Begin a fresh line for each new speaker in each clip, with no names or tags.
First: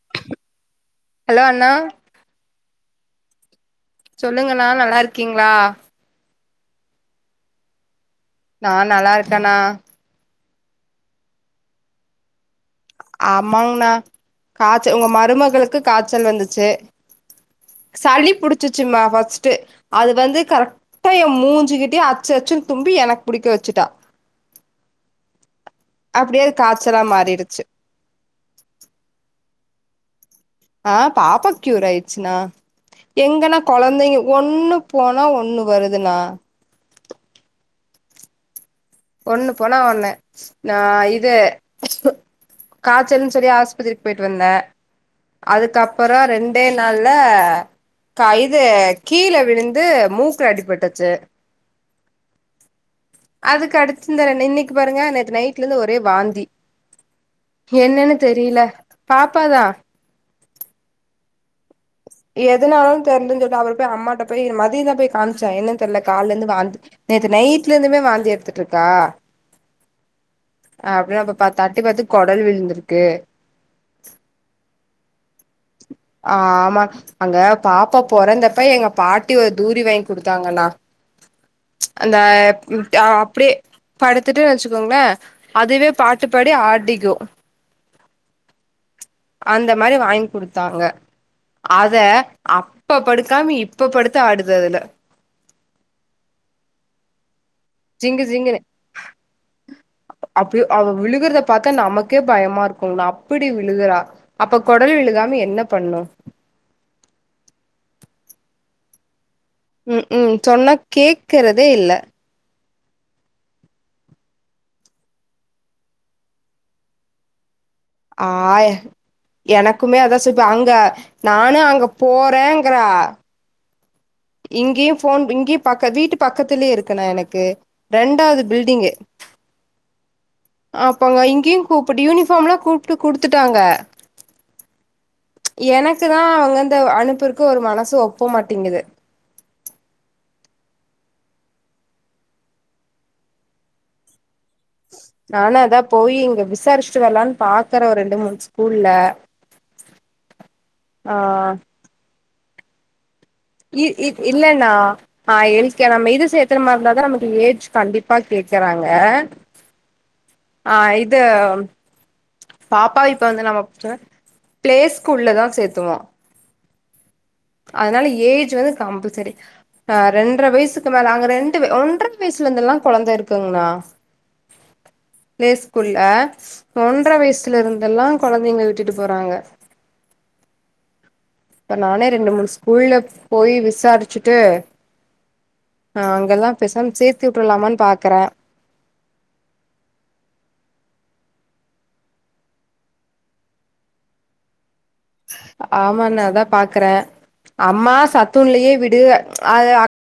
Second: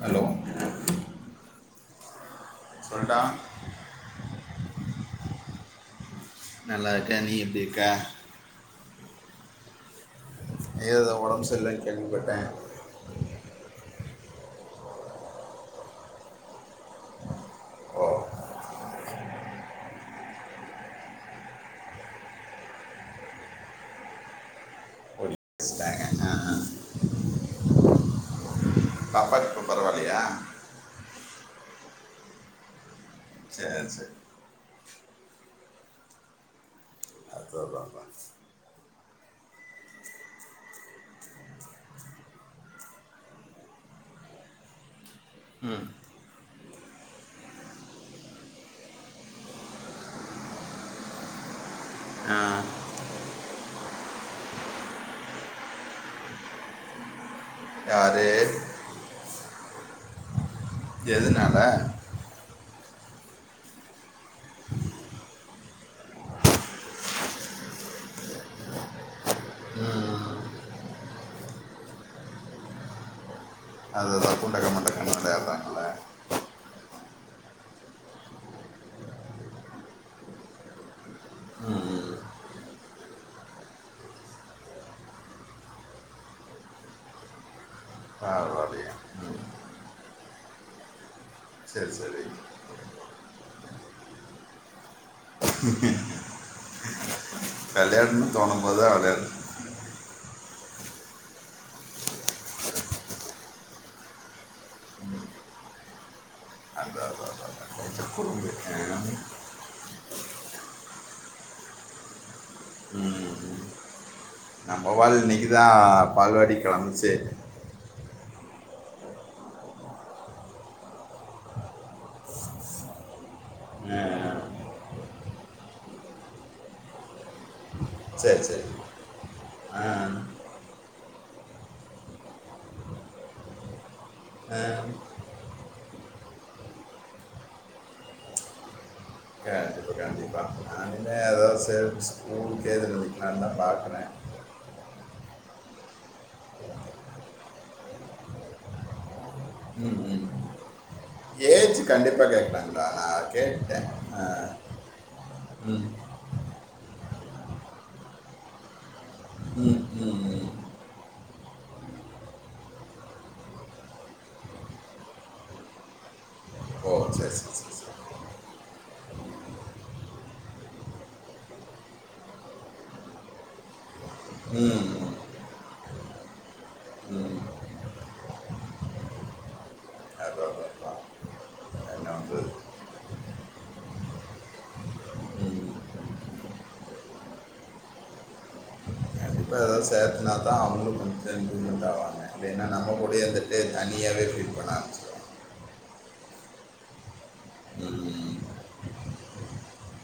Hello
hello அண்ணா
சொல்டா
சொல்லுங்கன்னா நல்லா இருக்கீங்களா
நல்லா இருக நீ எப்புடி இருக்க
ஆஹ் நல்லா இருகேண்ணா
ஏதோ உடம்பு சரிலனு கேள்விப்பட்ட
ஆமாங்ண்ணா காய்ச்ச உங்க மருமகளுக்கு காய்ச்சல் வந்துச்சு சளி புடிச்சிச்சும்மா ஃபஸ்ட் அது வந்து கரெக்டா என் மூஞ்சுகிட்டே அச்சு அச்சுன்னு தும்பி எனக்கு பிடிக்க வச்சுட்டா
பேசிட்டாங்க ஆ
அப்டியே அது
ஆ.
காய்ச்சலா மாறிடுச்சு
பாப்பா இப்போ பரவாயில்லையா
ஆஹ் பாப்பா க்யூர் ஆயிடுச்சுனா எங்கன்னா
சரி சரி
குழந்தைங்க ஒண்ணு போனா ஒண்ணு வருதுண்ணா
அதுதான்ப்பா
ஒண்ணு போனா ஒண்ணு நா இது காச்சல் சொல்லி ஆஸ்பத்திரிக் போயிட்டு வந்த அதுக்கப்ரோ ரெண்டே நாள்ல ஆ இது கீழ விழுந்து மூக்கு அடி பட்டுச்சு
ஆ
அதுக்கடுத் சுந்தர நின்னைக்கு பாருங்க நேத்து நைட்ல இருந்து ஒரே வாந்தி என்னன்னு
யாரு
தெரியலே பாப்பா த
எதுன ஆ
எதனாலே தெரியல சொல்லி அவர் போய் அம்மாட்ட போய் மதியந் தா போய் காமிச்ச என்னனு தெரில கால்ல இருந்து வாந்தி நேத்து நைட்ல இருந்துமே வாந்தி எடுத்துட்டு இருக்கா ஹே அப்படி பாப்பா தட்டி பாத்து குடல் விழுந்திருக்கு
அதுதான் குண்டக்க மண்டக்கன்னு விளையாடுறாங்கல்ல
ஆஹ் ஆமா அங்க பாப்பா பெறந்தப்ப எங்க பாட்டி ஒரு தூரி வாங்கி கொடுத்தாங்கண்ணா அந்த அ அப்புடியே படுத்துட்டு வச்சுக்கோங்களே அதுவே பாட்டு பாடி ஆட்டிக்கு
[unintelligible]
அந்த மாரி வாய்ங் குடுத்தாங்க
சரி
அத
சரி
அப்ப படுக் க்காமி இப்ப படுத்து ஆடுது அதுல
[inaudible]
ஜிங்கு
கல்யாண்ன்னு தோணும் போது [unintelligible]
அப்படியோ அவ விழுகுறத பார்த்தா நமக்கே பயமா இருக்குங் [unintelligible] நா அப்டி விழுகுறா அப்ப குடல் விழுகா மே என்ன பண்ணு
அந்த கொஞ்சம் குறும்பு ஆ.
ம் ம் சொன்ன கேக்குறதே இல்ல
நம்மவால் இன்னைக்கு தா பால்வாடி கிளம்புச்சு
ஆஹ எனக்குமே அதான் [unintelligible] அங்க நானு அங்க போறேங்கறா
ஆ.
இங்கேயு போன் இங்கேயு பக்க வீட்டு பக்கத்துலயே இருக்குனே எனக்கு ரெண்டாவது
சரி சரி
பில்டிங்கு
ஆ
அப்பங்க இங்கேயு கூப்பிட்டு யூனிபார்ம் எல்லா கூப்பிட்டு குடுத்துட்டாங்க
ஆ,
எனக்குதா அவங்க இந்த அனுப்புறக்கு ஒரு மனசு ஒப்ப மாட்டிங்குது
கண்டிப்பா [unintelligible] ஸ்கூல் [unintelligible] பாக்குனே
நானா அதா போய் இங்க விசாரிச்சுட்டு வரலான்னு பாக்குற ரெண்டு மூணு ஸ்கூல்லல
ம் ம்
ஆஹ்
ஏஜ் கண்டிப்பாக கேட்கலாங்கள ஆனால்
இ இ இல்லண்ணா ஆஹ் எல்க
ம்
நம்ம இது சேத்துற மாரிந்தாதா நம ஏஜ் கண்டிப்பா கேக்குறாங்க
ம் ம் ம்.
ஆஹ் இது பாப்பா இப்ப வந்து நம்ம பிளே ஸ்கூல்லுதா சேர்த்தவோ
ஓ சரி சரி சரி
அதனால
சரி
ஏஜ் வந்து கம்பல்சரி ஆஹ் ரெண்டரை வயசுக்கு மேல அங்க ரெண்டு ஒன்றரை வயசுல இருந்தெல்லா குழந்தை இருக்குங்கண்ணா
ம்
ப்ளே ஸ்கூல்ல ஒன்ற
ம்
வயசுல இருந்தெல்லா குழந்தைங்க விட்டுட்டு போறாங்க
அதான் அதான்,
இப்ப
அதான்
நானே
என்ன
ரெண்டு மூணு
பண்ணுறது
ஸ்கூல்ல போய் விசாரிச்சுட்டு
ம்
ஹ அங்கல்லாம் பேசாம சேர்த்து விட்டுருலாமான்னு பாக்குறேன்
கண்டிப்பாக எதது சேர்த்துனா தான் அவங்களும் கொஞ்சம் இப்ரூ்மெண்ட் ஆவாங்க இல்லைன்னா நம்ம கூடேந்துட்டு தனியாக ஃபீல் பண்ண ஆரம்பிச்சு [unintelligible]
ஆமா நா அதா பாக்ற அம்மா
ம்
சத்துன்லயே விடு அது அக்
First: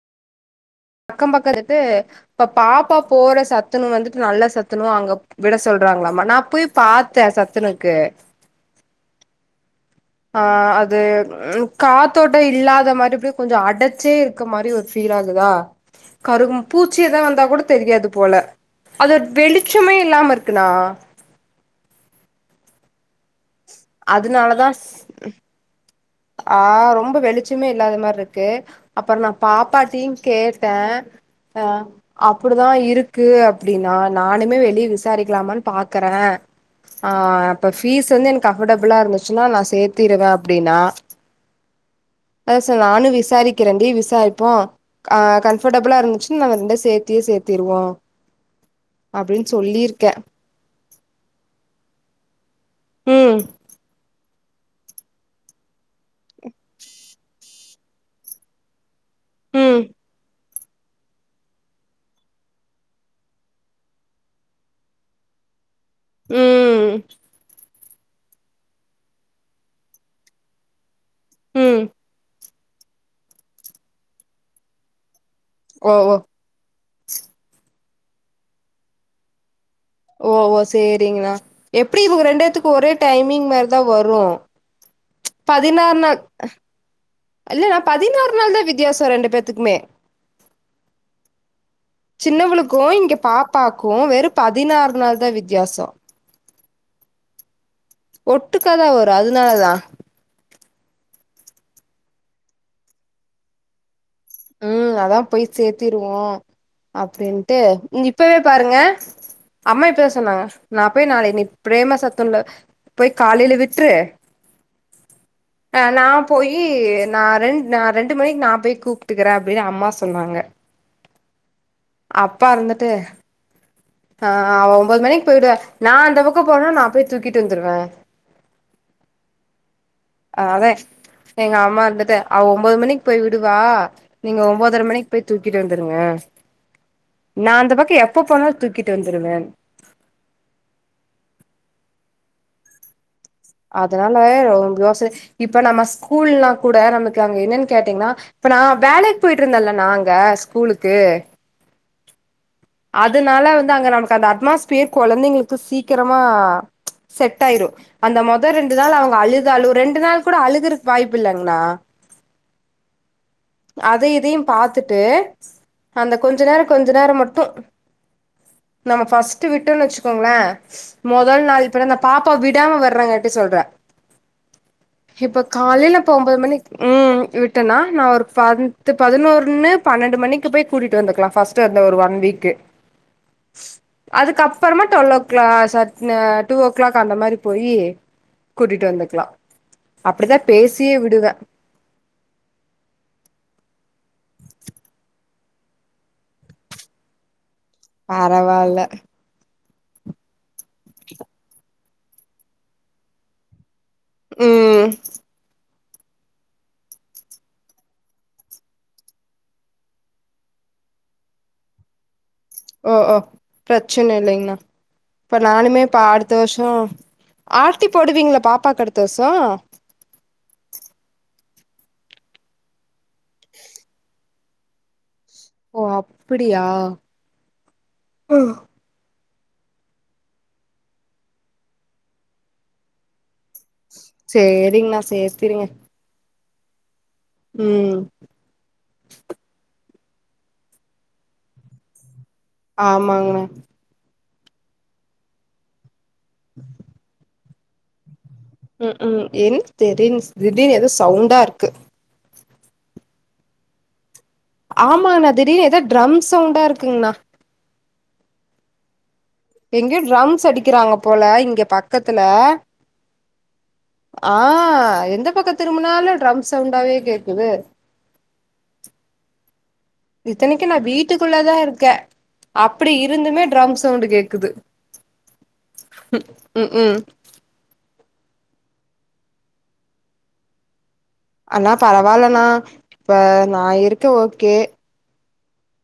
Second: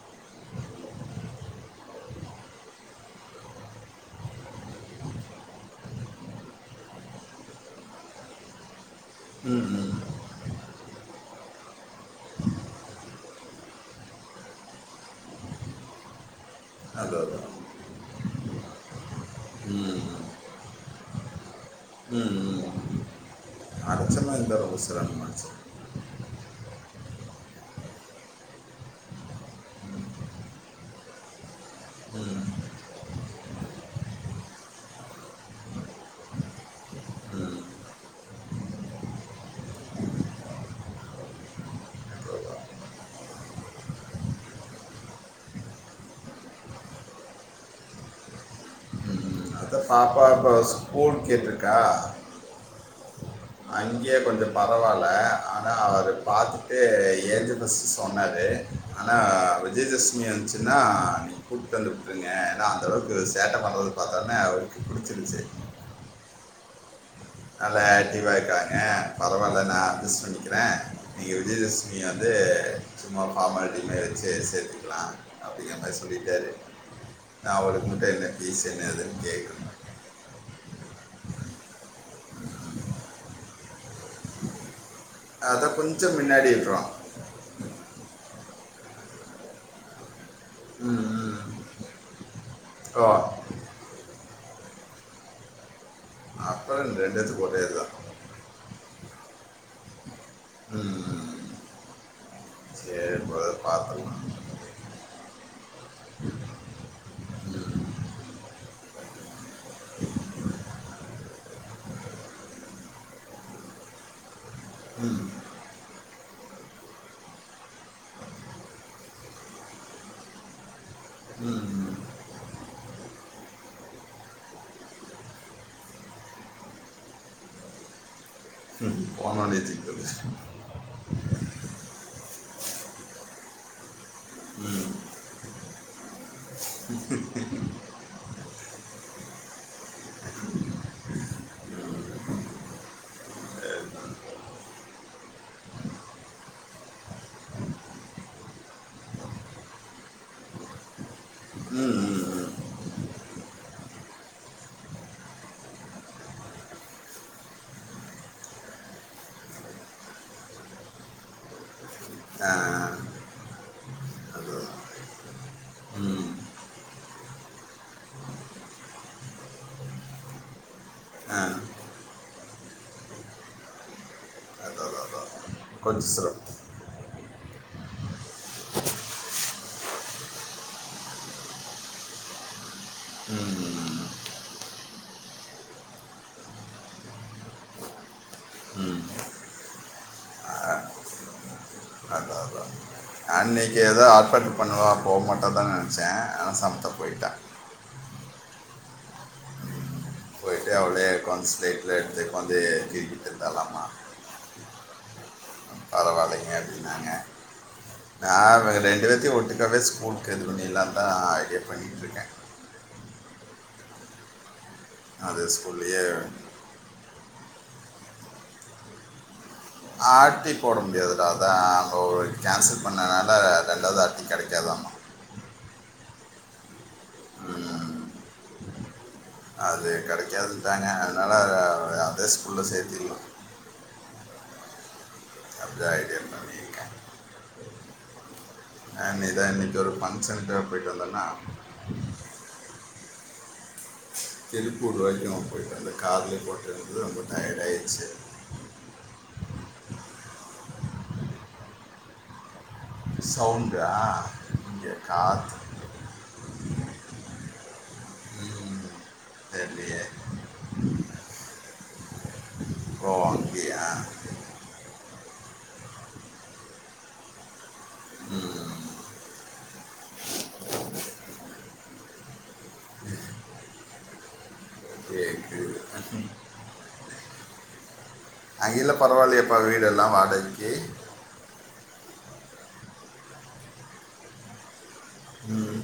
அக்கம் பக்கம் பக்கத்துட்டு இப்ப பாப்பா போற சத்துனு வந்துட்டு நல்ல சத்துனும அங்க விட சொல்றாங்களாமா நான் போய் பார்த்த சத்துனுக்கு ஆஹ் அது காத்தோட்டம் இல்லாத மாதிரிபப்படிய ஹ ஹ அது காத்தோட்ட இல்லாத மாரி அப்படி கொஞ்சம் அடைச்சே இருக்க மாரி ஒரு ஃபீல் ஆகுதா கரு
அதான்
பூச்சியதான் வந்தா
அதான்
கூட தெரியாது போல அது வெளிச்சமே
ம்
இல்லாம இருக்குண்ணா
அர்சனா இந்த
அதனாலதா
ஒருசரம்மாச்சே
ஆ ரொம்ப வெளிச்சமே இல்லாத மாரி இருக்கு அப்பறொ நா பாப்பாட்டியுங் கேட்ட அ அப்புடிதா இருக்கு அப்டின்னா நானுமே வெளிய விசாரிக்லாமான் பாக்குற ஆ அப்ப ஃபீஸ் வந்து எனக்கு அஃபடபுளா இருந்துச்சுன்னா நா சேத்திருவ அப்டின்னா அத
அவ்வளோதான்
சார் நானு விசாரிக்கிறண்டி விசாரிப்போ அ கன்ஃபர்டபுளா இருந்துச்சுன் நாங்க ரெண்ட சேத்தியே சேத்திருவோ அப்டின்
ம், பாப்பா இப்ப ஸ்கூல் கேட்ருக்கா
ம்
அங்கயே கொஞ்சொ பரவால்ல ஆனா அவரு பாத்துட்டு ஏட்ஜனஸு சொன்னாரு ஆனா
ம்
விஜய தசமி அன் நா அன்னக்கி கூப்ட்டு வந்துருப்பங்க ஏன்னா அந்தளவுக்கு சேட்ட பண்றது பாத்தோனே அவருக்கு புடிச்சிருச்சு
ம்
நல்லா ஆக்டிவா இருக்காங்க பரவால்ல நா அட்ஜஸ் பண்ணிக்கிற நீங்க
ம்
விஜயதசமி வந்து சும்மா ஃபார்மாலிட்டி மேரி வச்சி சேத்துக்கலா அப்படிங்கற
ஓ
மாரி
ஓ
சொல்லிட்டாரு நா ஒட [unintelligible] என்ன ஃபீஸ் என்ன ஏதுன் கேக்கணு
ஓ ஓ செரிங்கணா எப்டியு இவங்க ரெண்டு பேத்துக்கு ஒரே டைமிங் மாரிதா வரு
அதா கொஞ்சொ முன்னாடி விட்ருவா
ல ணா பதினாறு நாள் தா வித்தியாசொ ரெண்டு பேத்துக்குமே
ம் ம்.
சின்னவளுக் கு
ஓ
இங்க பாப்பா கு வெறு பதினாறு நாள் தா வித்தியாசொ
அப்புறம் ரெண்டுத்துக்கு ஒரே இதுதான்
ஒட்டுக்காதா வரு அதுனாலதா
ம் ம். சரி பிரதர் பார்த்துக்கலாம்
உம் அதா போய் சேத்திருவோ அப்டின்ட்டு இப்பவே பாருங்க அம்மா இப்பதா சொன்னாங்க நா போய் நாள இன்ன ப்ரேம சத்தம்ல போய் காலையில விட்ரு அ நா போயி நா ரெண் நா ரெண்டு மணிக்கு நா போய் கூப் ட்டுக்குற அப்டின் அம்மா சொன்னாங்க
ம்
அப்பா இருந்துட்டு ஆ அவ ஒம்போது மணிக் போயிடுவ நா அந்த பக்கொ போனனா நா போய் தூக்கிட்டு வந்துருவ
போனோ நேத்தி
அதே எங்க அம்மா இருந்துட்டு அவ ஒம்போது மணிக்கு போய் விடுவா நீங்க ஒன்பதர மணிக்கு போய் தூக்கிட்டு வந்துருங்க நா அந்த பக்கொ எப்ப போனாலு தூக்கிட்டு வந்துருவே அதனால ரொம் யோசன இப்ப நம்ம ஸ்கூல்லாங் கூட நமக்கு அங்க என்னன் கேட்டீங்னா இப்ப நா வேலைக் போயிட்ருந்தன்ல நா அங்க ஸ்கூலுக்கு
ம் ம் ம்.
அதுனால வந்து அங்க நமக்கு அந்த அட்மாஸ்ஃபியர் கொழந்தைங்களுக்கு சீக்கிரமா செட் ஆயிரு அந்த மொத ரெண்டு நாள் அவங்க அழுதாலோ ரெண்டு நாள் கூட அழுகுறக் வாய்ப்பில்லங்ணா
ஆ
அதை இதையும்
அதுதான்
பாத்துட்டு அந்த
ம்
கொஞ்ச நேரொ கொஞ்ச நேரம் மட்டு நம்ம ஃபஸ்ட்டு விட்டோன்னு வச்சுக்கோங்களே
ஆ,
மொதல் நாள் இப்ப அந்த பாப்பா விடாம வர்றங்காட்டி சொல்றே
அதான் அதான்
இப்போ காலையில
கொஞ்சம்
இப்போ ஒம்போது
சிரமம்
மணிக் ம் போய் விட்டன்னா நா ஒரு பந்த்து பதினொருன்னு பன்னெண்டு மணிக்கு போய் கூட்டிட்டு வந்துக்லா ஃபஸ்ட்டு அந்த ஒரு ஒன் வீக்கு
ம்
அதுக்கப்பறமா டுவெல் ஓ க்ளாக் ச ஆ டூ ஓ க்ளாக் அந்த மாரி போயி
ம்.
கூட்டிட்டு
ம்
வந்துக்லா அப்டிதா பேசியே விடுவ
அன்னக்கி ஏதோ ஆர்ப்பாட்டம் பண்ணுவா போ மாட்டான்தா நெனச்ச ஆனா சமத்தா போயிட்டா
பரவால்ல
டு அவளே உக்காந்து ஸ்லே ஒரே எடத்லே உக்காந்து கிருக்கிட்ருந்தாலாமா
உம்
நா இவங்க ரெண்டு பேத்தையு ஒட்டுக்காவே ஸ்கூலுக்கு இது பண்ணில்லான் தா ஐடியா பண்ணிட்ருக்க
ஓ அப் ப்ரச்சன இல்லைங்ணா இப்ப
அது
நானுமே இப்ப
ஸ்கூல்லையே
அடுத்த வர்ஷொ ஆர் டி போடுவீங்கலா பாப்பாக்கு அடுத்த வர்ஷோ
ஆர் டி போட முடியதுடா அதா அங்க ஒரு [unintelligible] பண்ணனால ரெண்டாது ஆர் டி கெடைக்கு கேதமா
ஓ அப்டியா
ம்,
ஓ
அது கெடைக்காதுன்தாங்க அதனால அ அதே ஸ்கூல்ல சேத்தக்கலா
செரிங்ண்ணா சேத்
[unintelligible]
ம்
அன்னைக்கு ஒரு ஃபங்க்ஷனுக்கு போயிட்டு வந்தேன்னா
ஆமாங்ண்ண
திருப்பூர் வரைக்கு நாம போய்ட்டு வந்தா காதுல போட்டிருந்த [unintelligible] டயர்டாய்டுச்சு [inaudible]
உம் உஹ் என் தெரின்சு திடீர்னு எதோ சவுண்டா இருக்கு
சவுண்டு ஆ
ஆமாண்ண திடிர்னு ஏத ட்ரம் சவுண்டா இருக் திங்னா
ம், தெரியலையே
எங்கேயு ட்ரம்ஸ் அடிக்குறாங்க போல இங்க பக்கத்துல
ஓ அங்கேயா
ஆ எந்த பக்க திரும்புனாலு ட்ரம்ஸ் சவுண்டாவே கேக்குது
ம்
இத்தனைக்கு நா வீட்டுக்குள்ளதா இருக்கே அப்டி இருந்துமே ட்ரம் சவுண்டு கேக்குது
கேட்குது
உம் உம்
அங்கேல பரவாயில்லயாப்பா வீடெல்லா வாடகைக்கு
அண்ணா பரவால்லண்ணா இப்ப நா இருக்க ஓகே
ம்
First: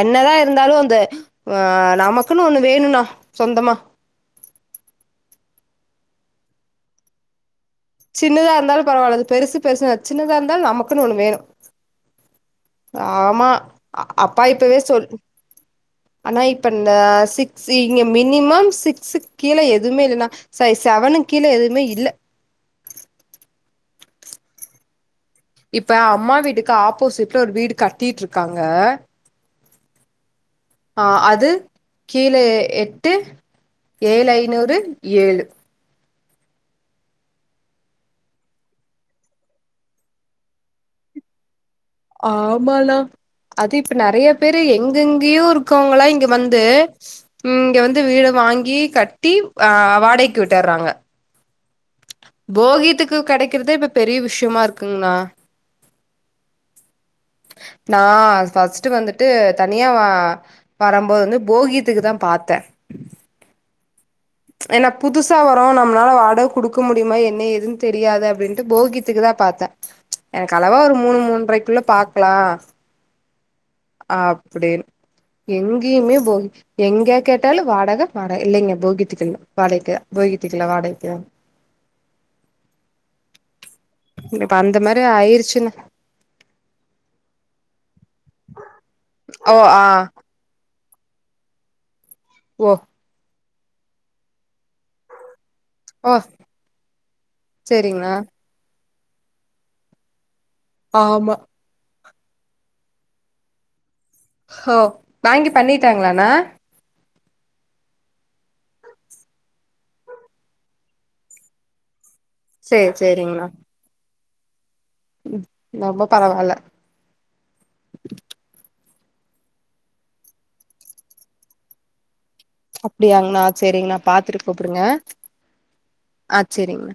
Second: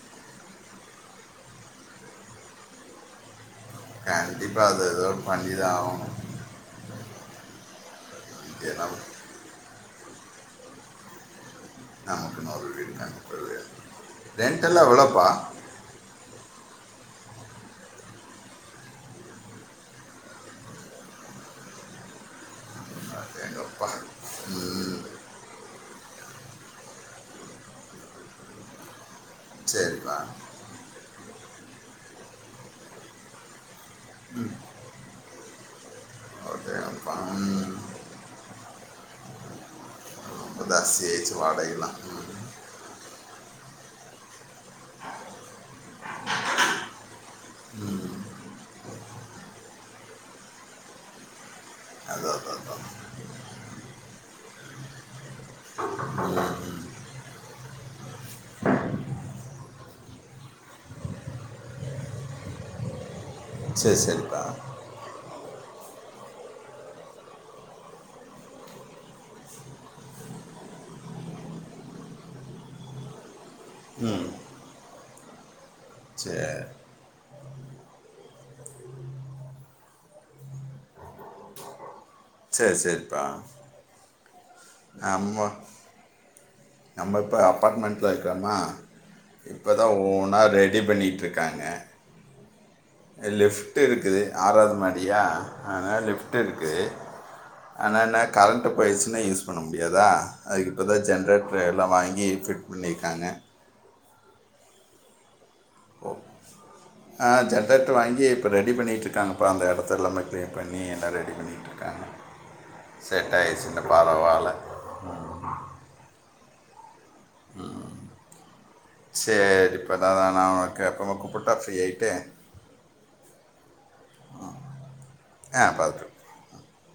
என்னதா இருந்தாலு அந்த ஆ நமக்குன்னு ஒண்ணு வேணும்னா சொந்தமா
கண்டிப்பா அத எதோ பண்ணிதா ஆகணு
சின்னதா இருந்தாளு பரவால்ல அது பெருசு பெருசுனு சின்னதா இருந்தாலு நமக்குன்னு ஒண்ணு வேணு
நமக்குன்னு ஒரு வீடு கண்டிப்பாக
ஆமா
வேணும்
அப்பா இப்பவே
ரெண்டெல்லாம்
சொல்
எவ்வளோப்பா
அண்ணா இப்ப இந்த சிக்ஸ் இங்க மினிமம் சிக்ஸு கீழ எதுமே இல்லனா சை சவன்னு கீழ எதுமே இல்ல
எங்கப்பா ம்
இப்ப அம்மா வீட்டுக்கு ஆப்போசிட்ல ஒரு வீடு கட்டிட்டிட்ருக்காங்க
சரிப்பா
ஆ அது கீழ எட்டு ஏழு ஐநூறு ஏழு
ஓகேப்பா ம் ஏச்சு வாடகைல்லா
ஆமாணா அது இப்ப நெறையா பேரு எங்கெங்கயோ இருக்கவங்களா இங்க வந்து ம் இங்க வந்து வீடு வாங்கி கட்டி ஆ வாடைக்கு விட்டர்றாங்க
அதான் அதான் அதான்
போகித்துக்கு கெடக்கிறதே இப்ப பெரிய விஷயமா இருக்குங்ண்ணா நா ஃபர்ஸ்ட் வந்துட்டு தனியா வா வரும்போது வந்து போகித்துக்குதா பாத்தே
சரி சரி
ஏனா புதுசா வறோ நம்மளால வாடக குடுக்க முடியுமா என்ன ஏதுன்னு தெரியாது அப்டின்ட்டு போகித்துக்கு தா பாத்தே எனக்கு அளவா ஒரு மூணு மூன்றைக்குள்ள பாக்லா அப்டின் எங் கேயுமே போகி
சரி
எங்க கேட்டாலு வாடக வாட இல்லைங்க போகித்துக்கு இல்ல வாடைக்கு போகித்துக்கு இல்ல வாடகைக்கு
செரி செரிப்பா
இப்ப அந்த மாரி ஆயிருச்சுங்க
பர்மண்ட் லேக்குறமா
ஓ
இப்பதா
ஆ
ஓனா ரேட் ரெடி பண்ணிட்ருக்காங்க
ஓ
லிஃப்ட்டு இருக்குது ஆறாது மாடியா ஆன
ஓ
லிஃப்ட்டு இருக்குது ஆனா
செரிங்கண்ணா
என்ன கரண்ட்டு போயிருச்சுன்னா யூஸ் பண்ண முடியாதா அதுக்கு இப்ப தா
ஆமா
ஜென்ரேட் எல்லா வாங்கி இ ஃபிட் பண்ணிருக்காங்க
ஹ வாங்கி பண்ணிட்டாங்களானா
ஆ ஜென்ரேட்டர் வாங்கி இப்ப ரெடி பண்ணிட்டுருக்காங்கப்பா அந்த எடத்த எல்லாமே க்ளீன் பண்ணி எல்லா ரெடி பண்ணிட்டுருக்காங்க
சேரி சேரிங்ண்ணா
செட்டாயிருச்சுன்னா வார வார [unintelligible]
ரொம்ப பரவால்ல
செர்ரி பா ந நா உனக்கு அப்பறமா கூப்புட்டா ஃப்ரீ ஆய்ட்டு
அப்டியாங்ண்ணா செரிண்ணா பாத்துட்டு கூப்டுங்க
ஆ பார்த்துட்டு
அ செரிங்ணா